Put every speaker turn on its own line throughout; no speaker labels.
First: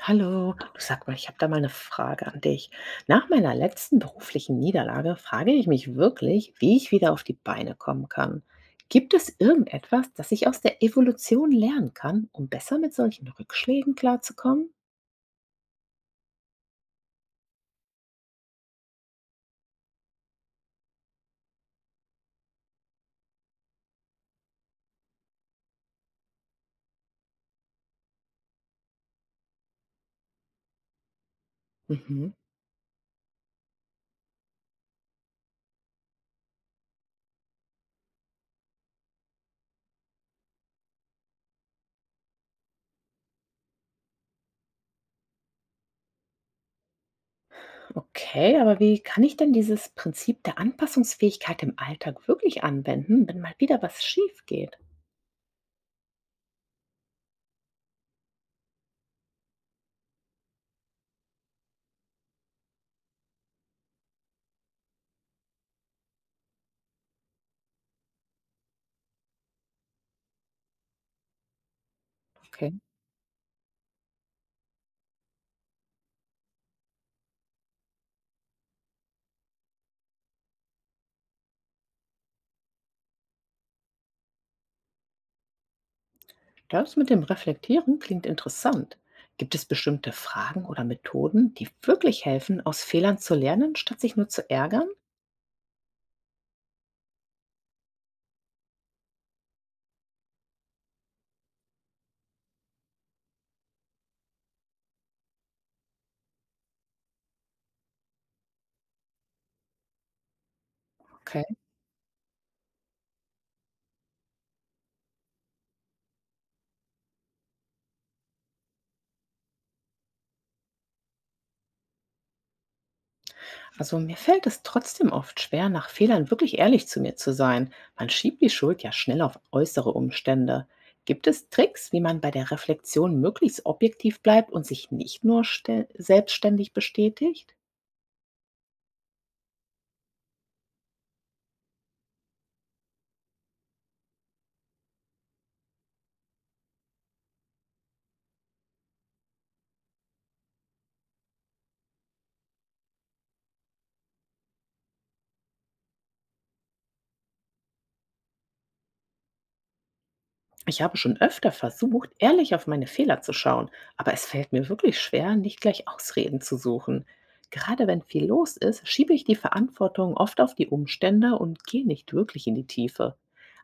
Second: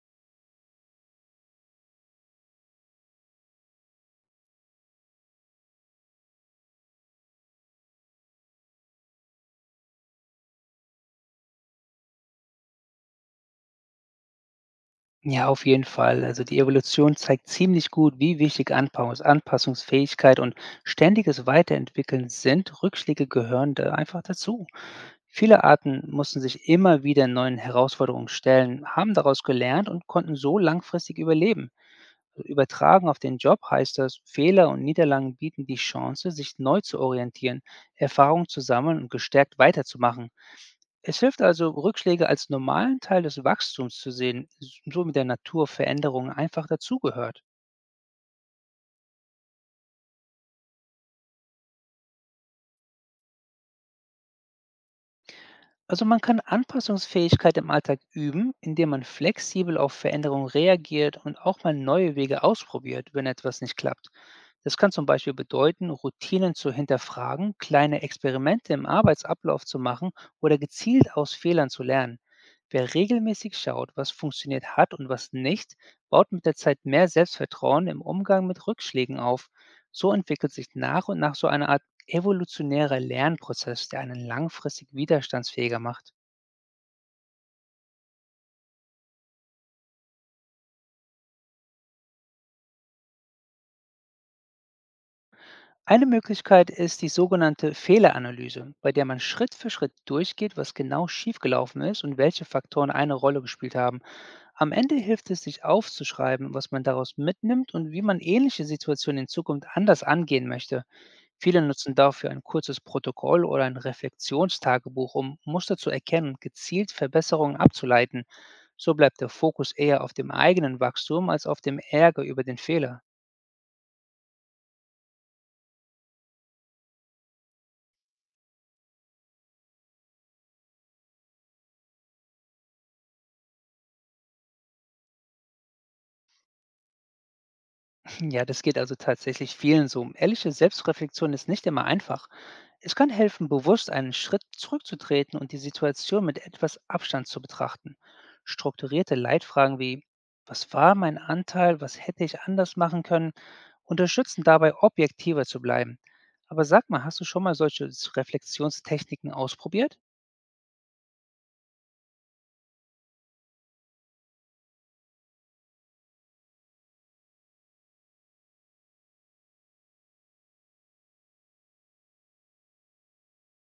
Hallo, du sag mal, ich habe da mal eine Frage an dich. Nach meiner letzten beruflichen Niederlage frage ich mich wirklich, wie ich wieder auf die Beine kommen kann. Gibt es irgendetwas, das ich aus der Evolution lernen kann, um besser mit solchen Rückschlägen klarzukommen?
Ja, auf jeden Fall. Also die Evolution zeigt ziemlich gut, wie wichtig Anpaus Anpassungsfähigkeit und ständiges Weiterentwickeln sind. Rückschläge gehören da einfach dazu. Viele Arten mussten sich immer wieder neuen Herausforderungen stellen, haben daraus gelernt und konnten so langfristig überleben.
Mhm.
Also, übertragen auf den Job heißt das, Fehler und Niederlagen bieten die Chance, sich neu zu orientieren, Erfahrung zu sammeln und gestärkt weiterzumachen. Es hilft also, Rückschläge als normalen Teil des Wachstums zu sehen, so wie der Natur Veränderungen einfach dazugehört.
Okay, aber wie kann ich denn dieses Prinzip der Anpassungsfähigkeit im Alltag wirklich anwenden, wenn mal wieder was schief geht?
Also man kann Anpassungsfähigkeit im Alltag üben, indem man flexibel auf Veränderungen reagiert und auch mal neue Wege ausprobiert, wenn etwas nicht klappt. Das kann zum Beispiel bedeuten, Routinen zu hinterfragen, kleine Experimente im Arbeitsablauf zu machen oder gezielt aus Fehlern zu lernen.
Okay.
Wer regelmäßig schaut, was funktioniert hat und was nicht, baut mit der Zeit mehr Selbstvertrauen im Umgang mit Rückschlägen auf. So entwickelt sich nach und nach so eine Art evolutionärer Lernprozess, der einen langfristig widerstandsfähiger macht.
Das mit dem Reflektieren klingt interessant. Gibt es bestimmte Fragen oder Methoden, die wirklich helfen, aus Fehlern zu lernen, statt sich nur zu ärgern?
Eine Möglichkeit ist die sogenannte Fehleranalyse, bei der man Schritt für Schritt durchgeht, was genau schiefgelaufen ist und welche Faktoren eine Rolle gespielt haben. Am Ende hilft es, sich aufzuschreiben, was man daraus mitnimmt und wie man ähnliche Situationen in Zukunft anders angehen möchte.
Okay.
Viele nutzen dafür ein kurzes Protokoll oder ein Reflexionstagebuch, um Muster zu erkennen und gezielt Verbesserungen abzuleiten. So bleibt der Fokus eher auf dem eigenen Wachstum als auf dem Ärger über den Fehler.
Also mir fällt es trotzdem oft schwer, nach Fehlern wirklich ehrlich zu mir zu sein. Man schiebt die Schuld ja schnell auf äußere Umstände. Gibt es Tricks, wie man bei der Reflexion möglichst objektiv bleibt und sich nicht nur selbstständig bestätigt?
Ja, das geht also tatsächlich vielen so. Ehrliche Selbstreflexion ist nicht immer einfach. Es kann helfen, bewusst einen Schritt zurückzutreten und die Situation mit etwas Abstand zu betrachten. Strukturierte Leitfragen wie: Was war mein Anteil? Was hätte ich anders machen können? Unterstützen dabei, objektiver zu bleiben. Aber sag mal, hast du schon mal solche Reflexionstechniken ausprobiert?
Ich habe schon öfter versucht, ehrlich auf meine Fehler zu schauen, aber es fällt mir wirklich schwer, nicht gleich Ausreden zu suchen. Gerade wenn viel los ist, schiebe ich die Verantwortung oft auf die Umstände und gehe nicht wirklich in die Tiefe.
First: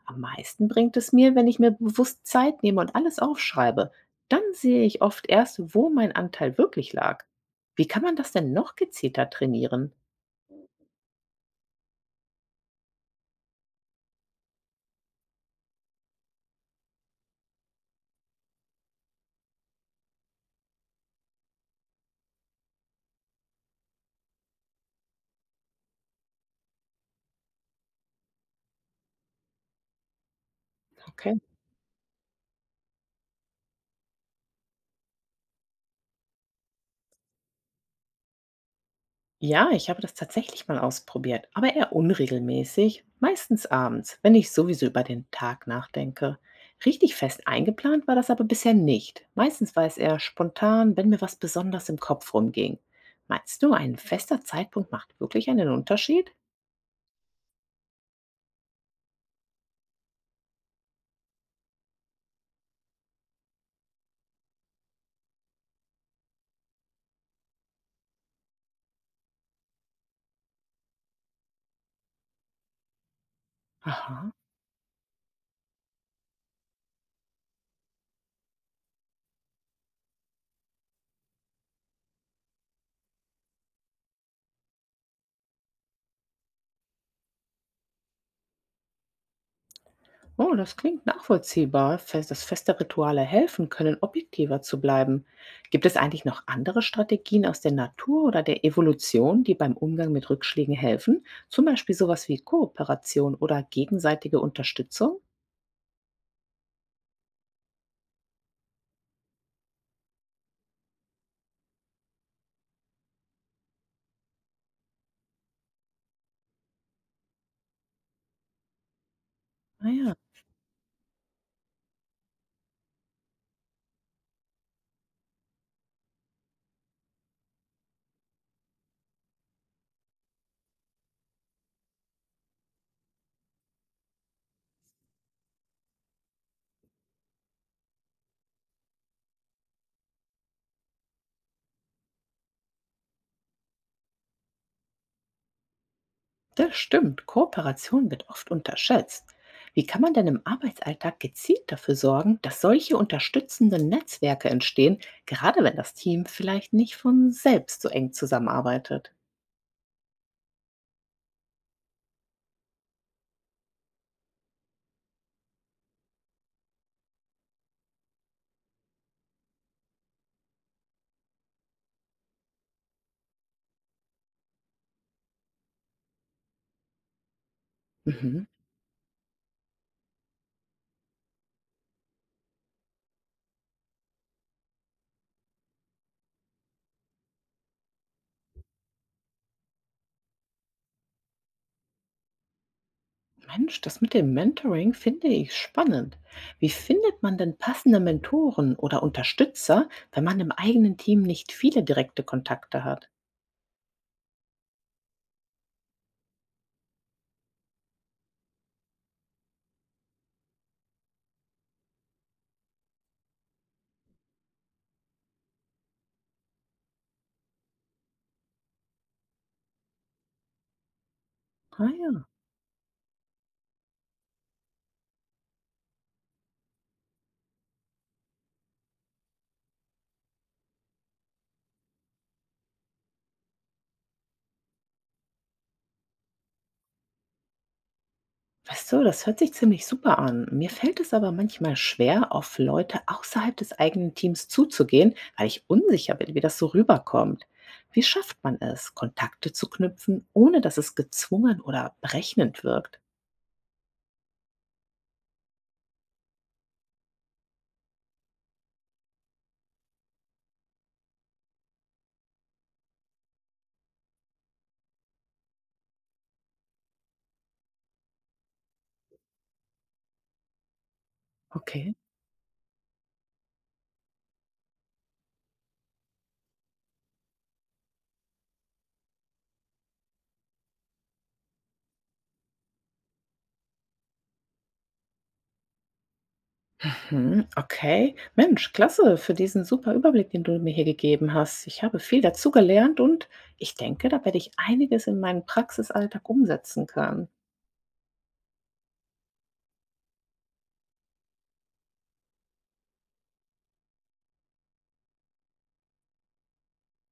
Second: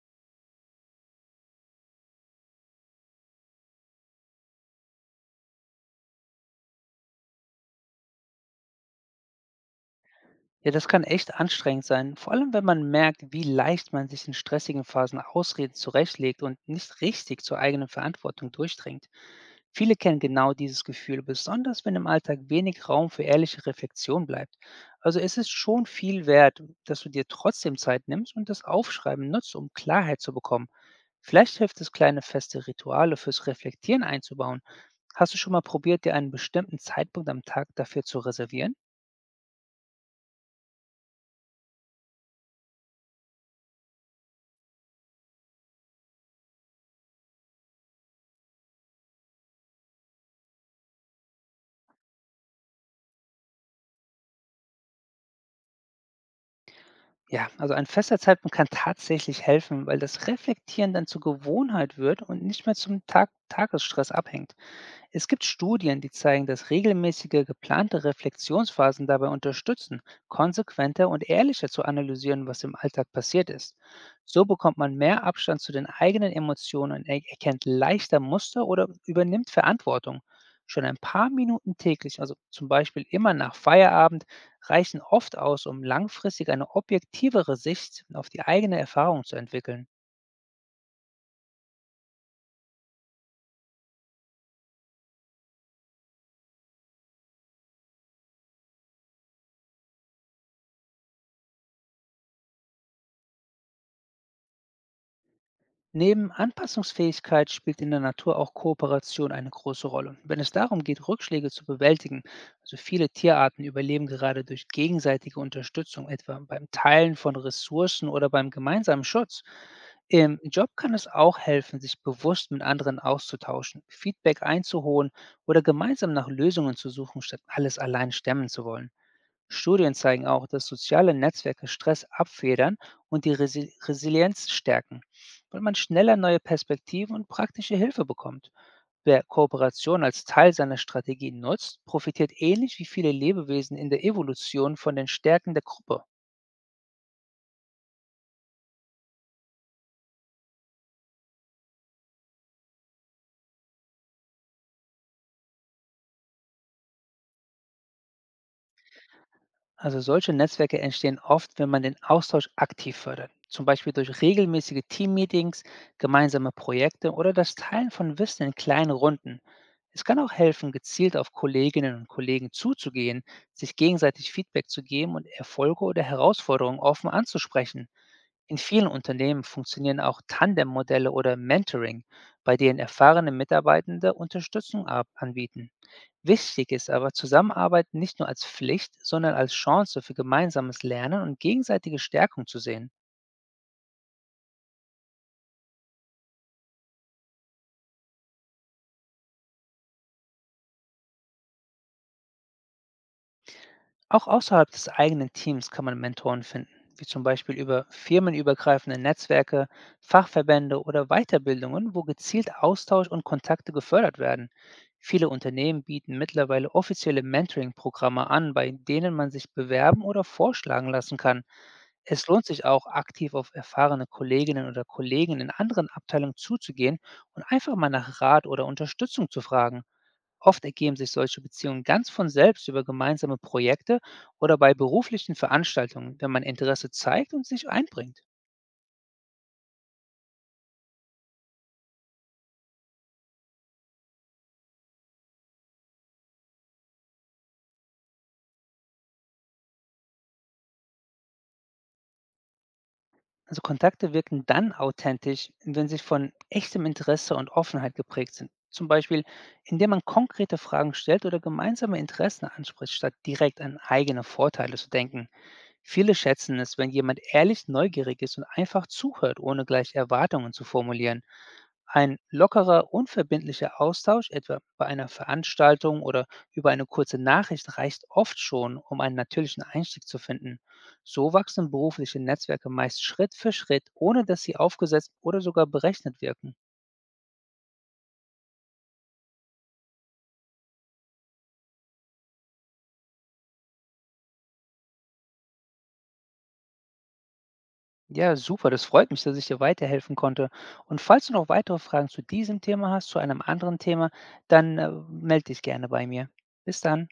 Am meisten bringt es mir, wenn ich mir bewusst Zeit nehme und alles aufschreibe. Dann sehe ich oft erst, wo mein Anteil wirklich lag. Wie kann man das denn noch gezielter trainieren?
Ja, das kann echt anstrengend sein, vor allem wenn man merkt, wie leicht man sich in stressigen Phasen Ausreden zurechtlegt und nicht richtig zur eigenen Verantwortung durchdringt. Viele kennen genau dieses Gefühl, besonders wenn im Alltag wenig Raum für ehrliche Reflexion bleibt. Also es ist schon viel wert, dass du dir trotzdem Zeit nimmst und das Aufschreiben nutzt, um Klarheit zu bekommen.
Okay.
Vielleicht hilft es, kleine feste Rituale fürs Reflektieren einzubauen. Hast du schon mal probiert, dir einen bestimmten Zeitpunkt am Tag dafür zu reservieren?
Ja, ich habe das tatsächlich mal ausprobiert, aber eher unregelmäßig, meistens abends, wenn ich sowieso über den Tag nachdenke. Richtig fest eingeplant war das aber bisher nicht. Meistens war es eher spontan, wenn mir was besonders im Kopf rumging. Meinst du, ein fester Zeitpunkt macht wirklich einen Unterschied?
Ja, also ein fester Zeitpunkt kann tatsächlich helfen, weil das Reflektieren dann zur Gewohnheit wird und nicht mehr zum Tagesstress abhängt. Es gibt Studien, die zeigen, dass regelmäßige geplante Reflexionsphasen dabei unterstützen, konsequenter und ehrlicher zu analysieren, was im Alltag passiert ist.
Aha.
So bekommt man mehr Abstand zu den eigenen Emotionen und er erkennt leichter Muster oder übernimmt Verantwortung. Schon ein paar Minuten täglich, also zum Beispiel immer nach Feierabend, reichen oft aus, um langfristig eine objektivere Sicht auf die eigene Erfahrung zu entwickeln.
Oh, das klingt nachvollziehbar, dass feste Rituale helfen können, objektiver zu bleiben. Gibt es eigentlich noch andere Strategien aus der Natur oder der Evolution, die beim Umgang mit Rückschlägen helfen? Zum Beispiel sowas wie Kooperation oder gegenseitige Unterstützung?
Neben Anpassungsfähigkeit spielt in der Natur auch Kooperation eine große Rolle. Wenn es darum geht, Rückschläge zu bewältigen, also viele Tierarten überleben gerade durch gegenseitige Unterstützung, etwa beim Teilen von Ressourcen oder beim gemeinsamen Schutz.
Naja,
Im Job kann es auch helfen, sich bewusst mit anderen auszutauschen, Feedback einzuholen oder gemeinsam nach Lösungen zu suchen, statt alles allein stemmen zu wollen. Studien zeigen auch, dass soziale Netzwerke Stress abfedern und die Resilienz stärken, weil man schneller neue Perspektiven und praktische Hilfe bekommt. Wer Kooperation als Teil seiner Strategie nutzt, profitiert ähnlich wie viele Lebewesen in der Evolution von den Stärken der Gruppe.
das stimmt. Kooperation wird oft unterschätzt. Wie kann man denn im Arbeitsalltag gezielt dafür sorgen, dass solche unterstützenden Netzwerke entstehen, gerade wenn das Team vielleicht nicht von selbst so eng zusammenarbeitet?
Also solche Netzwerke entstehen oft, wenn man den Austausch aktiv fördert, zum Beispiel durch regelmäßige Teammeetings, gemeinsame Projekte oder das Teilen von Wissen in kleinen Runden. Es kann auch helfen, gezielt auf Kolleginnen und Kollegen zuzugehen, sich gegenseitig Feedback zu geben und Erfolge oder Herausforderungen offen anzusprechen.
Mhm.
In vielen Unternehmen funktionieren auch Tandem-Modelle oder Mentoring, bei denen erfahrene Mitarbeitende Unterstützung ab anbieten. Wichtig ist aber, Zusammenarbeit nicht nur als Pflicht, sondern als Chance für gemeinsames Lernen und gegenseitige Stärkung zu sehen.
Mensch, das mit dem Mentoring finde ich spannend. Wie findet man denn passende Mentoren oder Unterstützer, wenn man im eigenen Team nicht viele direkte Kontakte hat?
Auch außerhalb des eigenen Teams kann man Mentoren finden, wie zum Beispiel über firmenübergreifende Netzwerke, Fachverbände oder Weiterbildungen, wo gezielt Austausch und Kontakte gefördert werden. Viele Unternehmen bieten mittlerweile offizielle Mentoring-Programme an, bei denen man sich bewerben oder vorschlagen lassen kann.
Ah ja,
Es lohnt sich auch, aktiv auf erfahrene Kolleginnen oder Kollegen in anderen Abteilungen zuzugehen und einfach mal nach Rat oder Unterstützung zu fragen. Oft ergeben sich solche Beziehungen ganz von selbst über gemeinsame Projekte oder bei beruflichen Veranstaltungen, wenn man Interesse zeigt und sich einbringt.
weißt du, das hört sich ziemlich super an. Mir fällt es aber manchmal schwer, auf Leute außerhalb des eigenen Teams zuzugehen, weil ich unsicher bin, wie das so rüberkommt. Wie schafft man es, Kontakte zu knüpfen, ohne dass es gezwungen oder berechnend wirkt?
Also Kontakte wirken dann authentisch, wenn sie von echtem Interesse und Offenheit geprägt sind. Zum Beispiel, indem man konkrete Fragen stellt oder gemeinsame Interessen anspricht, statt direkt an eigene Vorteile zu denken. Viele schätzen es, wenn jemand ehrlich neugierig ist und einfach zuhört, ohne gleich Erwartungen zu formulieren.
Okay.
Ein lockerer, unverbindlicher Austausch, etwa bei einer Veranstaltung oder über eine kurze Nachricht, reicht oft schon, um einen natürlichen Einstieg zu finden. So wachsen berufliche Netzwerke meist Schritt für Schritt, ohne dass sie aufgesetzt oder sogar berechnet wirken.
Mhm, okay. Mensch, klasse für diesen super Überblick, den du mir hier gegeben hast. Ich habe viel dazugelernt und ich denke, da werde ich einiges in meinen Praxisalltag umsetzen können.
Ja, super, das freut mich, dass ich dir weiterhelfen konnte. Und falls du noch weitere Fragen zu diesem Thema hast, zu einem anderen Thema, dann melde dich gerne bei mir. Bis dann.